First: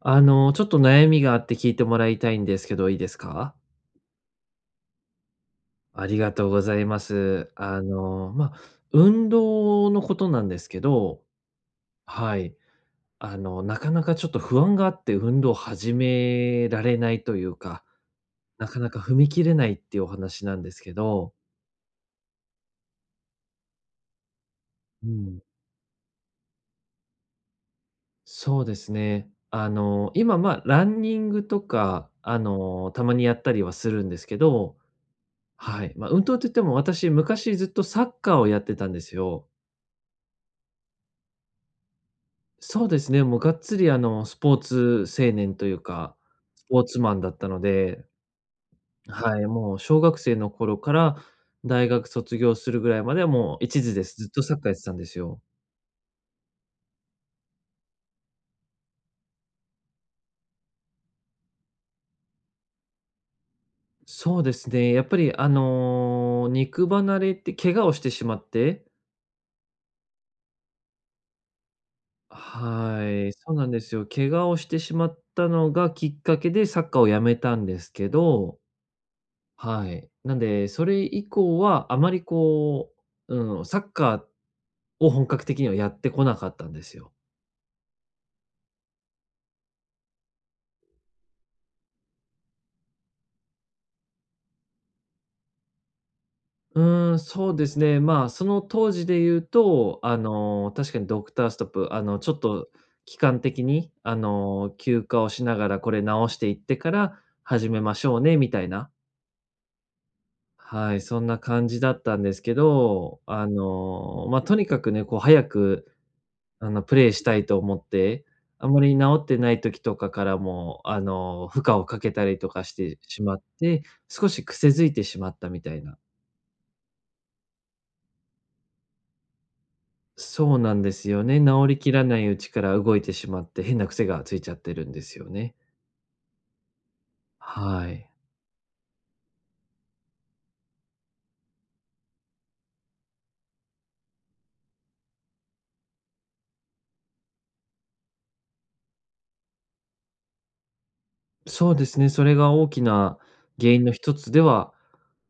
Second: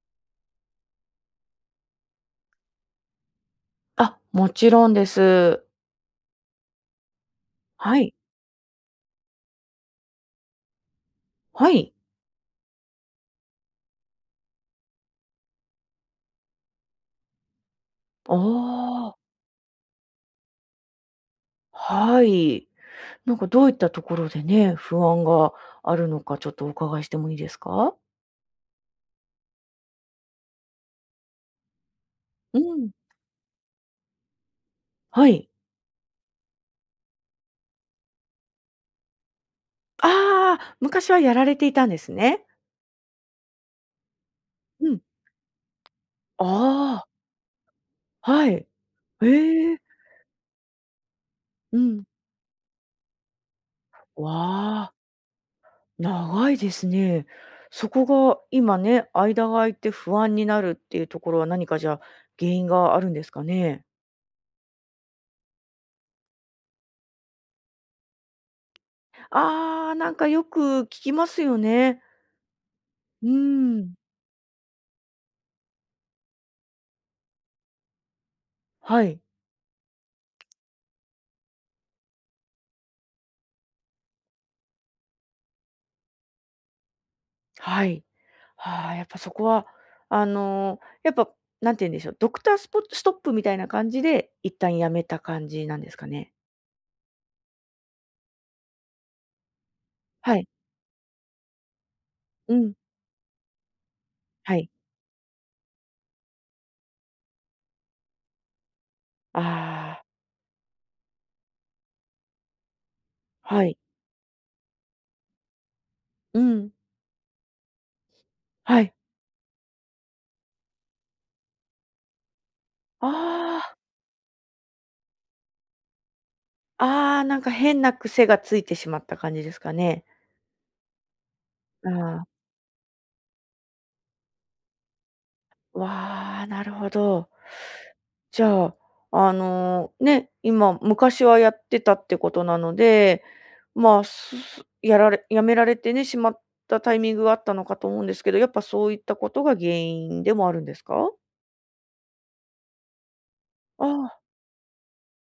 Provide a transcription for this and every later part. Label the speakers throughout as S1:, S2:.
S1: ちょっと悩みがあって聞いてもらいたいんですけど、いいですか？
S2: あ、もちろんです。
S1: ありがとうございます。
S2: はい。
S1: 運動のことなんですけど、
S2: はい。
S1: はい。なかなかちょっと不安があって、運動を始められないというか、
S2: あ
S1: なかなか踏
S2: あ、
S1: み切れないっていうお話なんですけど。
S2: はい。なんかどういったところでね、不
S1: う
S2: 安
S1: ん、
S2: があるのか、ちょっとお伺いしてもいいですか？
S1: そうですね。今、ランニングとか、
S2: うん、
S1: たまにやったりはするんですけど、
S2: はい。
S1: はい。運動といっても私、昔ずっとサッカーをやってたんですよ。
S2: ああ、昔はやられていたんですね。
S1: そうですね、もうがっつりスポー
S2: うん。
S1: ツ青年というか、スポーツ
S2: ああ、
S1: マンだったので、
S2: はい。え
S1: はい、もう
S2: え、
S1: 小学生の頃から
S2: う
S1: 大
S2: ん。
S1: 学卒業するぐらいまではもう一途です。ずっとサッカーやって
S2: わ
S1: た
S2: あ、
S1: んですよ。
S2: 長いですね。そこが今ね、間が空いて不安になるっていうところは、何かじゃあ、原因があるんですかね？
S1: そうですね、やっぱり肉離れって怪我をしてしまって、
S2: ああ、なんかよく聞きますよね。
S1: は
S2: うー
S1: い、そうなんで
S2: ん。
S1: すよ。怪我をしてしまったのがきっかけでサッカーをやめたんですけど、
S2: はい。
S1: はい。なんで、それ以降はあまりう、うん、サッカーを本格的にはやってこなかったんですよ。
S2: はい。ああ、やっぱそこは、やっぱ、なんて言うんでしょう、ドクタースポストップみたいな感じで、一旦やめた感じなんですかね？
S1: うーん、そうですね。まあ、その当時で言うと、
S2: はい。
S1: 確かにドクターストップ、ちょっ
S2: う
S1: と
S2: ん。
S1: 期間的に、
S2: はい。
S1: 休暇をしながらこれ直していってから始めましょうねみたいな、
S2: ああ、
S1: はい、そんな感じだったんですけど、
S2: はい。
S1: まあ、とにかくね、こう早く、
S2: うん。
S1: プレイしたいと思って、あん
S2: は
S1: ま
S2: い。
S1: り治ってない時とかからも、負荷をかけたりとかしてしまっ
S2: あ
S1: て、少し癖づいてしまったみたいな。
S2: あ、ああ、なんか変な癖がついてしまった感じですかね？
S1: そうなんですよね。治りきらな
S2: あ
S1: いうちから動いてしまって、変な癖がついちゃってるんですよね。
S2: あ、わあ、なるほど。
S1: はい。
S2: じゃあ、ね、今昔はやってたってことなので、まあ、すやめられてね、しまったタイミングがあったのかと思うんですけど、やっぱそういったことが原因でもあるんですか？
S1: そうですね、それが大きな原
S2: あ
S1: 因の一
S2: あ、
S1: つでは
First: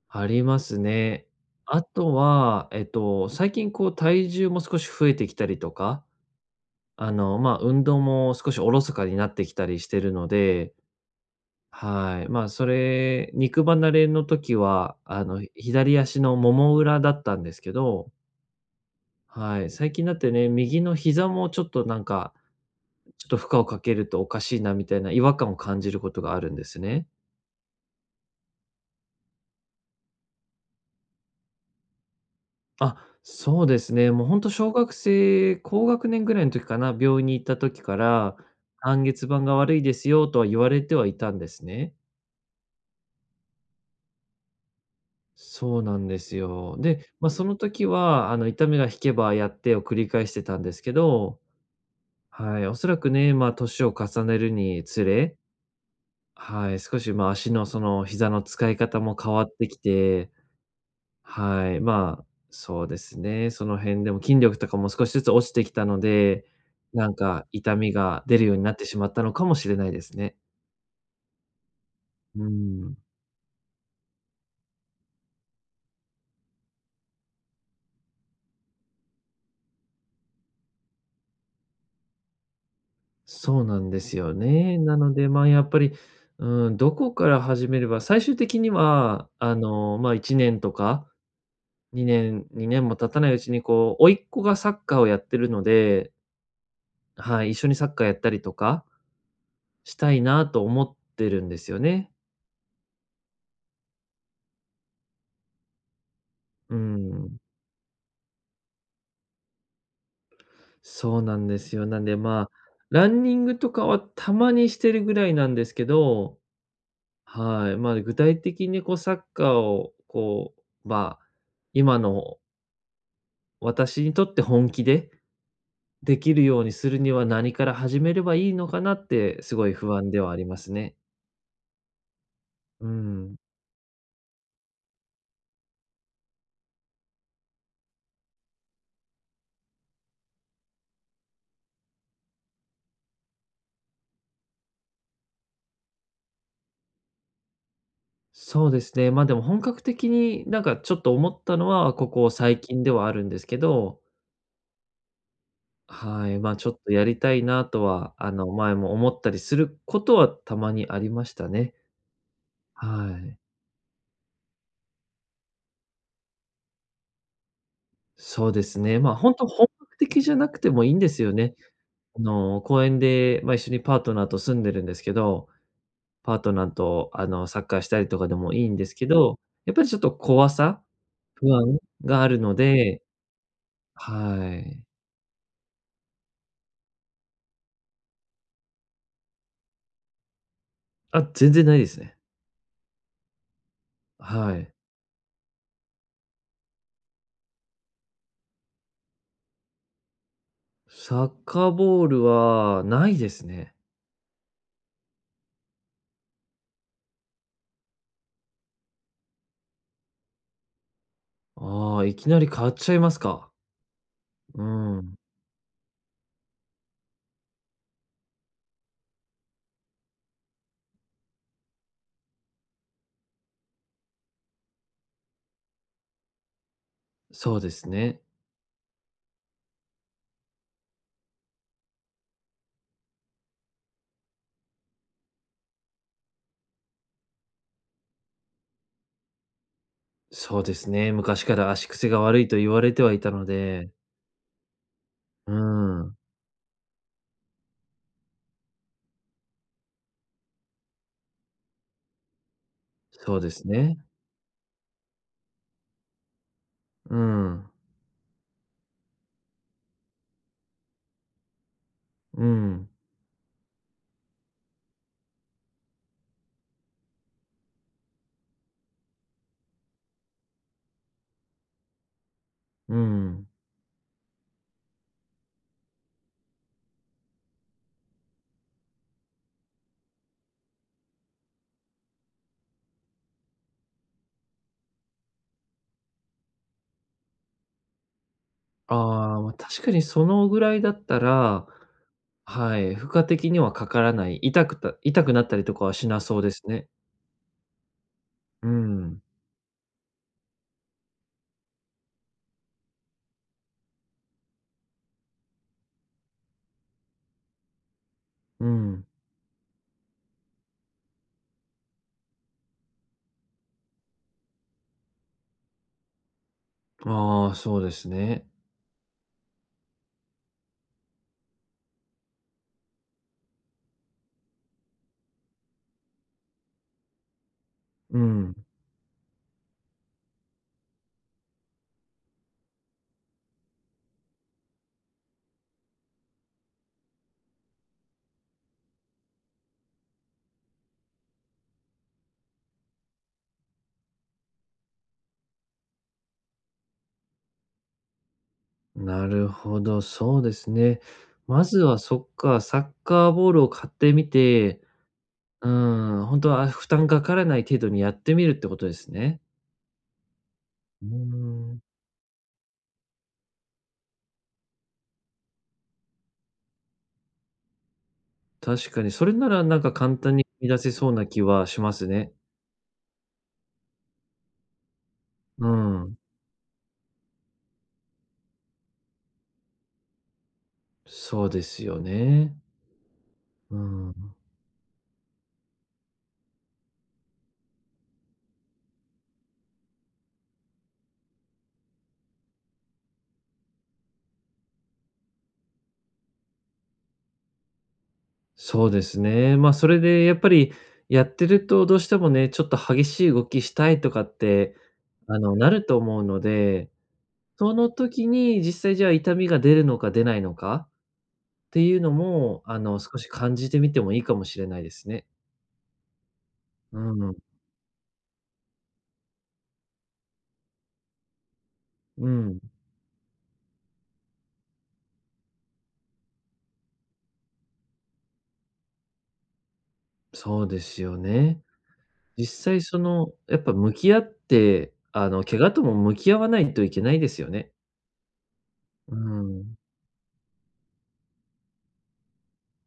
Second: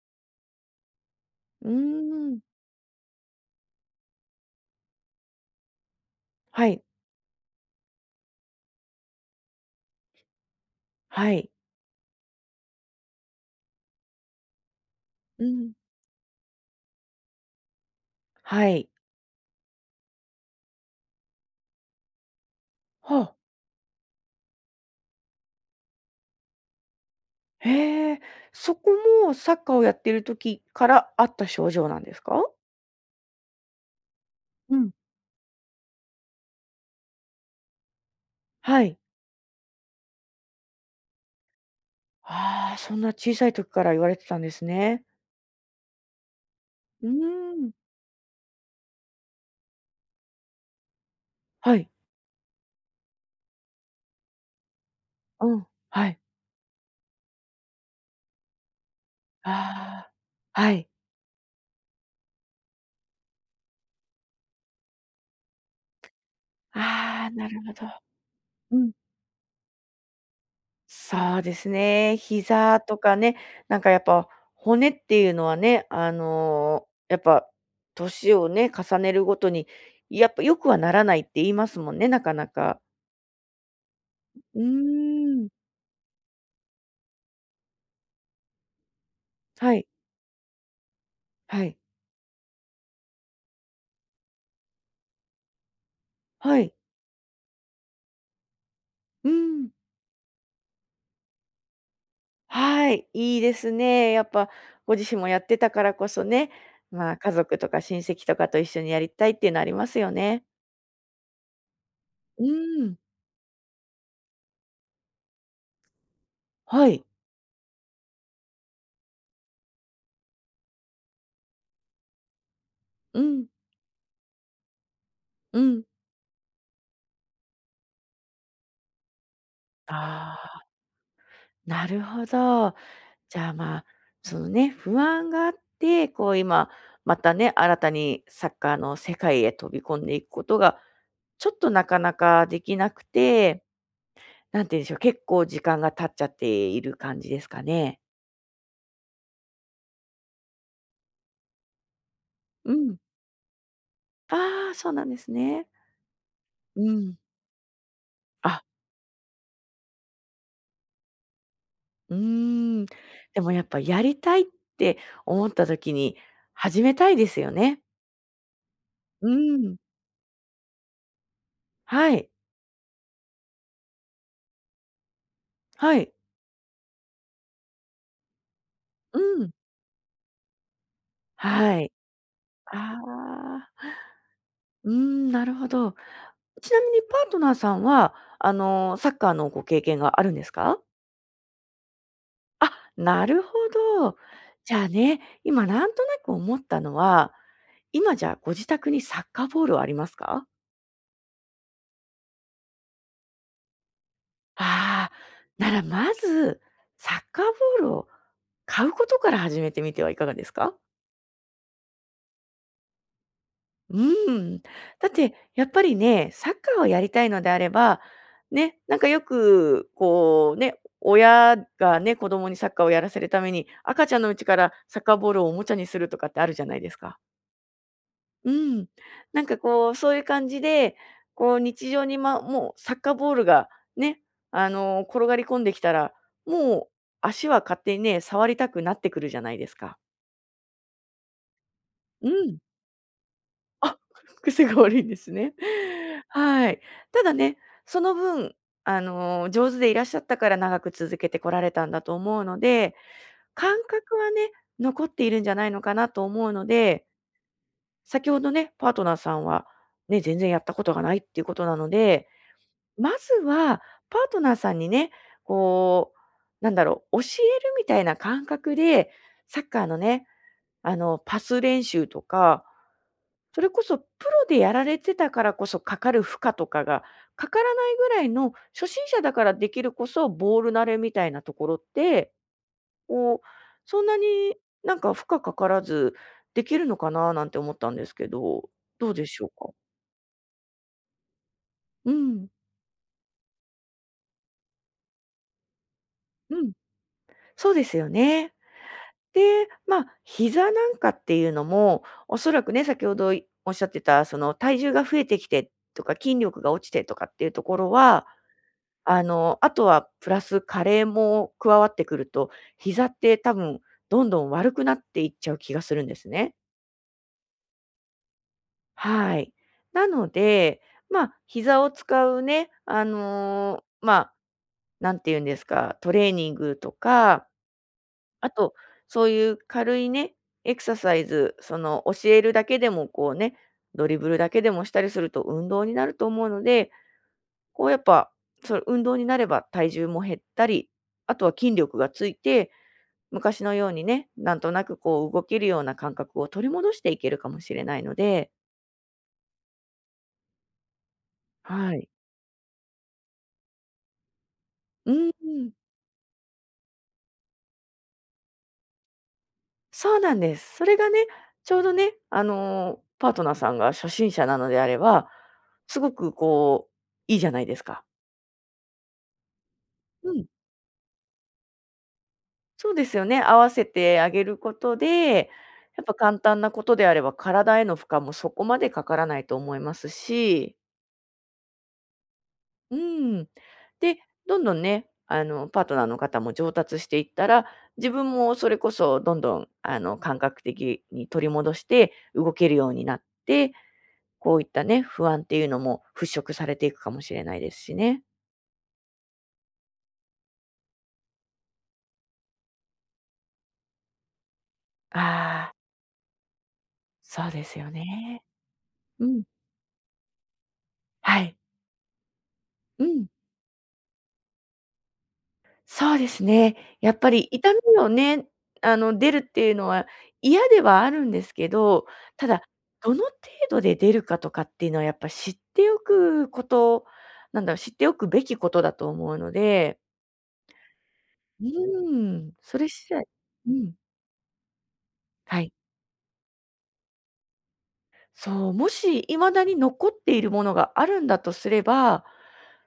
S1: ありますね。
S2: うー
S1: あと
S2: ん。
S1: は、最近こう体重も少し増えてきたりとか、
S2: はい、
S1: まあ、運動も少しおろそかになってきたりしてるので、
S2: はい。
S1: はい。まあ、それ、肉離れの時は、
S2: うん、
S1: 左足のもも裏だったんですけど、
S2: はい。
S1: はい、最近だってね、右の膝もちょっとなんか、
S2: は
S1: ちょっ
S2: あ、
S1: と負荷をかけるとおかしいなみたいな違和感を感じることがあるんですね。
S2: へえ、そこもサッカーをやってる時からあった症状なんですか？
S1: あ、そうですね。もうほんと小
S2: うん、
S1: 学生、高学年ぐらいの時かな、病院に行った時から、
S2: はい。
S1: 半月板が悪いですよとは言われてはいたんですね。
S2: ああ、そんな小さい時から言われてたんですね。
S1: そうなんですよ。
S2: う
S1: で、
S2: ー
S1: まあ、その
S2: ん。
S1: 時はあの痛みが引けばやってを繰り返してたんですけど、
S2: はい。
S1: はい、おそらくね、まあ、年を重ねるにつれ、
S2: うん、はい。
S1: はい、少し、ま、足のその膝の使い方も変わってき
S2: ああ、
S1: て、
S2: はい。
S1: はい、まあ、そうですね、その辺でも筋力とかも少しずつ落ちてきたので、なん
S2: ああ、
S1: か
S2: なるほ
S1: 痛
S2: ど。
S1: みが出るようになっ
S2: う
S1: て
S2: ん。
S1: しまったのかもしれないですね。
S2: そうですね。
S1: う
S2: 膝と
S1: ん、
S2: かね、なんかやっぱ骨っていうのはね、やっぱ年をね、重ねるごとに、やっぱ良くはならないって言いますもんね、なかなか。
S1: そうなんですよ
S2: う
S1: ね。なので、ま
S2: ーん。
S1: あ、やっぱり、うん、どこから始めれば、最終的には、
S2: はい、
S1: まあ、1年とか
S2: はい、
S1: 2年、2年も経たないうちにこう、甥っ子がサッカーをやってるので、
S2: はい。
S1: はい、一緒にサッカーやったりとか
S2: うーん。
S1: したいなと思ってるんですよね。
S2: はい、いいですね。やっぱご自身もやってたからこそね、
S1: う
S2: まあ、家
S1: ん、
S2: 族とか親戚とかと一緒にやりたいっていうのありますよね。
S1: そうなんですよ。なんで、
S2: う
S1: まあ、
S2: ーん、
S1: ランニングとかはたまにしてるぐらいなんですけど、
S2: はい。
S1: はい、まあ、具体的にこうサッカーをまあ、今の
S2: うん。
S1: 私にとって本気で
S2: うん。
S1: できるようにするには何から始めればいいのかなってすごい不安ではあ
S2: あ
S1: りま
S2: あ、
S1: すね。
S2: なるほど。
S1: うん。
S2: じゃあ、まあ、そのね、不安があって、こう今、またね、新たにサッカーの世界へ飛び込んでいくことが、ちょっとなかなかできなくて、なんて言うんでしょう、結構時間が経っちゃっている感じですかね。
S1: そうですね。まあ、でも本格的になんかちょっと思ったのは、ここ最
S2: う
S1: 近で
S2: ん。
S1: はあるんですけど、
S2: ああ、そうなんですね。
S1: はい、まあ、ちょっ
S2: う
S1: とや
S2: ん。
S1: りたいなとは、
S2: あ、
S1: 前も思ったりすることはたまにありましたね。
S2: うーん。
S1: はい。
S2: でもやっぱやりたいって思った時に始めたいですよね。
S1: そうですね。
S2: う
S1: 本当本
S2: ん。
S1: 格的じゃなくてもいいんですよね。
S2: はい。
S1: 公園で、まあ、一緒にパートナーと住んでるんですけど、
S2: はい。
S1: パートナーと、サッカーしたりとかでもいいんですけ
S2: う
S1: ど、
S2: ん。
S1: やっぱりちょっと怖さ、不安
S2: はい。
S1: があるので、
S2: ああ、
S1: はい。
S2: うーん、なるほど。ちなみにパートナーさんは、サッカーのご経験があるんですか？
S1: あ、全然ないですね。
S2: あ、なるほど。
S1: はい。
S2: じゃあね、今なんとなく思ったのは、今じゃあご自宅にサッカーボールはありますか？
S1: サッカーボールはないですね。
S2: ああ、ならまず、サッカーボールを買うことから始めてみてはいかがですか？
S1: ああ、いきなり買っちゃいますか？
S2: うん。
S1: う
S2: だっ
S1: ん、
S2: て、やっぱりね、サッカーをやりたいのであれば、ね、なんかよく、こうね、親がね、子供にサッカーをやらせるために、赤ちゃんのうちからサッカーボールをおもちゃにするとかってあるじゃないですか。
S1: そうですね。
S2: うん。なんかこう、そういう感じで、こう日常に、ま、もうサッカーボールがね、転がり込んできたら、もう足は勝手にね、触りたくなってくるじゃないですか。
S1: そうですね。昔から足癖が
S2: う
S1: 悪いと
S2: ん。
S1: 言われてはいたので、
S2: あ、癖が悪いんです
S1: う
S2: ね。
S1: ん、
S2: はい。ただね、その分、上手でいらっしゃったから長く続けてこられたんだと思うので、
S1: そうです
S2: 感
S1: ね。
S2: 覚はね、残っているんじゃないのかなと思うので、
S1: うん、
S2: 先ほどね、パートナーさんは、ね、全然やったことがないっていうことなので、
S1: うん、
S2: まずはパートナーさんにね、こう、なんだろう、教えるみたいな感覚で、サッカーのね、パス練習とか、
S1: うん。
S2: それこそプロでやられてたからこそかかる負荷とかがかからないぐらいの、初心者だからできるこそボール慣れみたいなところって、こう、そんなになんか負荷かからずできるのかななんて思ったんですけど、どうで
S1: あ
S2: し
S1: あ、
S2: ょう
S1: ま、
S2: か？
S1: 確かにそのぐらいだったら、
S2: うん、
S1: はい、負荷的にはかからない、痛くなったりとかはしなそうです
S2: うん、
S1: ね。
S2: そうですよね。
S1: うん、
S2: で、まあ、膝なんかっていうのも、おそらくね、先ほどおっしゃってた、その体重が増えてきてとか、筋力が落ちてとかっていうところは
S1: うん。
S2: あとはプラス加齢も加わってくると、膝って多分どんどん悪くなっていっちゃう気がするんですね。
S1: ああ、そうですね。
S2: はい。なので、まあ、膝を使うね、まあ、なんて言うんですか、トレーニングとか、
S1: う
S2: あ
S1: ん、
S2: と、そういう軽いね、エクササイズ、その教えるだけでもこうね、ドリブルだけでもしたりすると運動になると思うので、こうやっぱ、それ運動になれば体重も減ったり、あとは筋力がついて昔のようにね、なんとなくこう動けるような感覚を取り戻していけるかもしれないので、
S1: なるほど、そうですね。まず
S2: は
S1: は
S2: い。
S1: そっか、サッカーボールを買ってみて、
S2: う
S1: う
S2: ん、
S1: ん、本当は、負担かからない程度にやってみるってことですね。
S2: そうなんです。それ
S1: う
S2: が
S1: ー
S2: ね、ちょ
S1: ん、
S2: うどね、パートナーさんが初心者なのであれば、すごくこう、いいじゃないですか。
S1: 確かにそれならなんか簡
S2: う
S1: 単に
S2: ん、
S1: 生み出せそうな気はしますね。
S2: そうですよね。合わせてあげることで、
S1: う
S2: やっぱ
S1: ん、
S2: 簡単なことであれば、体への負荷もそこまでかからないと思いますし、
S1: そうですよね。
S2: うん。
S1: う
S2: で、
S1: ん、
S2: どんどんね、パートナーの方も上達していったら、自分もそれこそどんどん、感覚的に取り戻して動けるようになって、こういったね、不安っていうのも払拭されていくかもしれないですしね。
S1: そうですね。まあ、それでやっぱりやってるとどうしてもね、ちょっと激しい動きしたいとかって、な
S2: ああ、
S1: ると思うので、
S2: そうで
S1: そ
S2: すよ
S1: の時
S2: ね。
S1: に実際じゃあ
S2: う
S1: 痛
S2: ん。
S1: みが出るのか出ないのか
S2: はい。
S1: っていうのも、
S2: う
S1: 少
S2: ん。
S1: し感じてみてもいいかもしれないですね。
S2: そうですね。
S1: う
S2: やっぱ
S1: ん、
S2: り痛みをね、出るっていうのは嫌ではあるんですけど、
S1: う
S2: た
S1: ん。
S2: だ、どの程度で出るかとかっていうのはやっぱ知っておくこと、なんだろう、知っておくべきことだと思うので、
S1: そうですよね。
S2: うー
S1: 実
S2: ん、そ
S1: 際
S2: れ
S1: そ
S2: 次第、
S1: の、やっ
S2: う
S1: ぱ向
S2: ん、
S1: き合って、怪
S2: はい。
S1: 我とも向き合わないといけないですよね。
S2: そう、も
S1: う
S2: し未だに
S1: ん。
S2: 残っているものがあるんだとすれば、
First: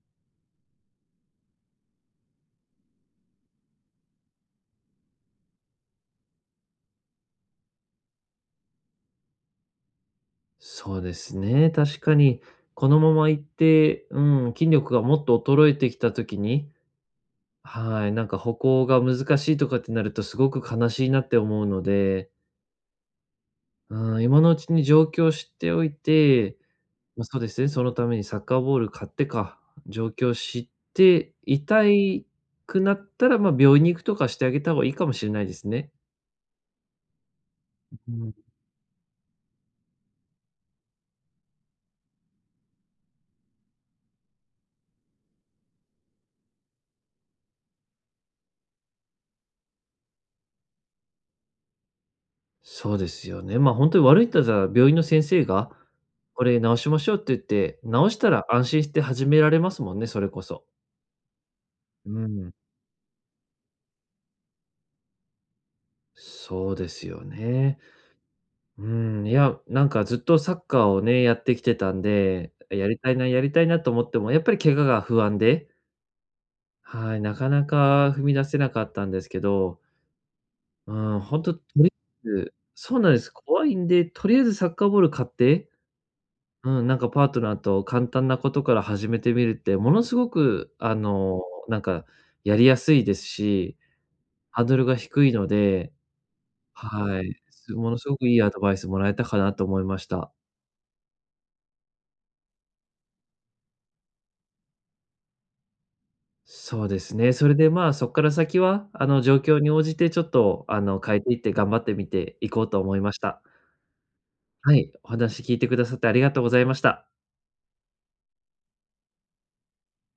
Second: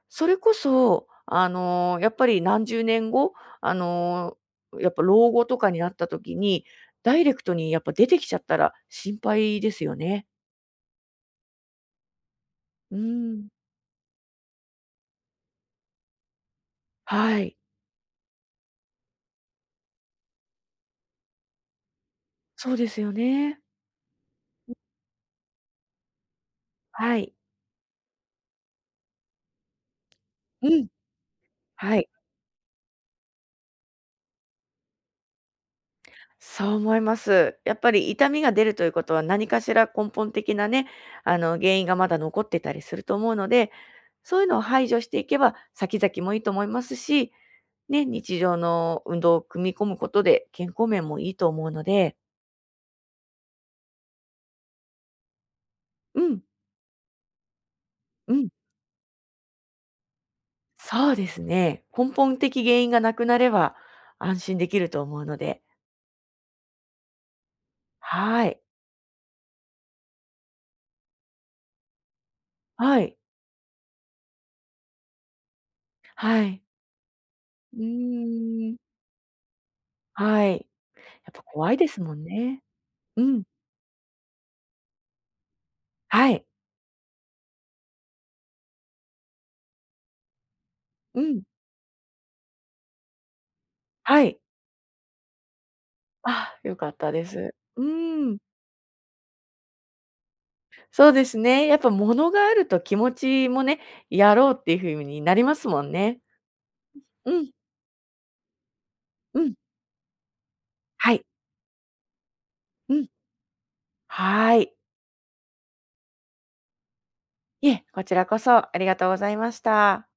S2: それこそ、やっぱり何十年後、あの、やっぱ老後とかになった時に、ダイレクトにやっぱ出てきちゃったら心配ですよね。
S1: そうですね、確かに。こ
S2: う
S1: のまま行っ
S2: ん。
S1: て、うん、筋力がもっと衰えてきた時に、
S2: はい。
S1: はい、なんか歩行が難しいとかってなるとすごく悲しいなって思うので、
S2: そうですよね。
S1: うん、今のうちに状況を知っておいて、
S2: は
S1: ま、
S2: い。
S1: そうですね、そのためにサッカーボール買ってか、状況を知っ
S2: うん。
S1: て、痛
S2: はい。
S1: いくなったら、ま、病院に行くとかしてあげた方がいいかもしれないですね。
S2: そう思います。やっぱ
S1: う
S2: り
S1: う
S2: 痛
S1: ん。
S2: みが出るということは、何かしら根本的なね、原因がまだ残ってたりすると思うので、そういうのを排除していけば、先々もいいと思いますし、ね、日常の運動を組み込むことで健康面もいいと思うので、
S1: そうですよね。ま、ほんとに悪いとさ、病院の先生が、
S2: うん、
S1: これ治しましょうって言って、治した
S2: う
S1: ら
S2: ん、
S1: 安心して始められますもんね、それこそ。
S2: そうですね。
S1: う
S2: 根
S1: ー
S2: 本
S1: ん。
S2: 的原因がなくなれば安心できると思うので、
S1: そうですよね。
S2: はい、
S1: うーん、いや、なんかずっとサッカーをね、やってきてたんで、やり
S2: は
S1: た
S2: い、
S1: いな、やりたいなと思っても、やっぱり怪我が不安で、
S2: はい、
S1: はい、なかな
S2: う
S1: か踏み出せな
S2: ーん、
S1: かったんですけど、
S2: はい。
S1: うん、
S2: やっ
S1: ほ
S2: ぱ
S1: んと、と
S2: 怖い
S1: り
S2: ですもん
S1: あえず
S2: ね。
S1: そうなんで
S2: う
S1: す。
S2: ん、
S1: 怖いんで、とりあえずサッカーボール買って、
S2: はい、
S1: うん、なんかパートナーと簡単なことから始めてみるって、ものすごく
S2: うん。
S1: なんかやりやすいですし、
S2: はい。
S1: ハードルが低いので、
S2: あ、良かった
S1: は
S2: で
S1: い、
S2: す。う
S1: ものすごく
S2: ー
S1: い
S2: ん。
S1: いアドバイスもらえたかなと思いました。
S2: そうですね。やっぱ物があると気持ちもね、やろうっていう風になりますもんね。
S1: そうです
S2: う
S1: ね。そ
S2: ん、
S1: れで、まあ、そっから先は、状
S2: うん、
S1: 況に応じてちょっと、
S2: は
S1: 変え
S2: い、
S1: ていって頑張ってみていこうと
S2: う
S1: 思い
S2: ん、
S1: ました。
S2: はい。
S1: はい、お話聞いてくださってありがとうございました。
S2: いえ、こちらこそありがとうございました。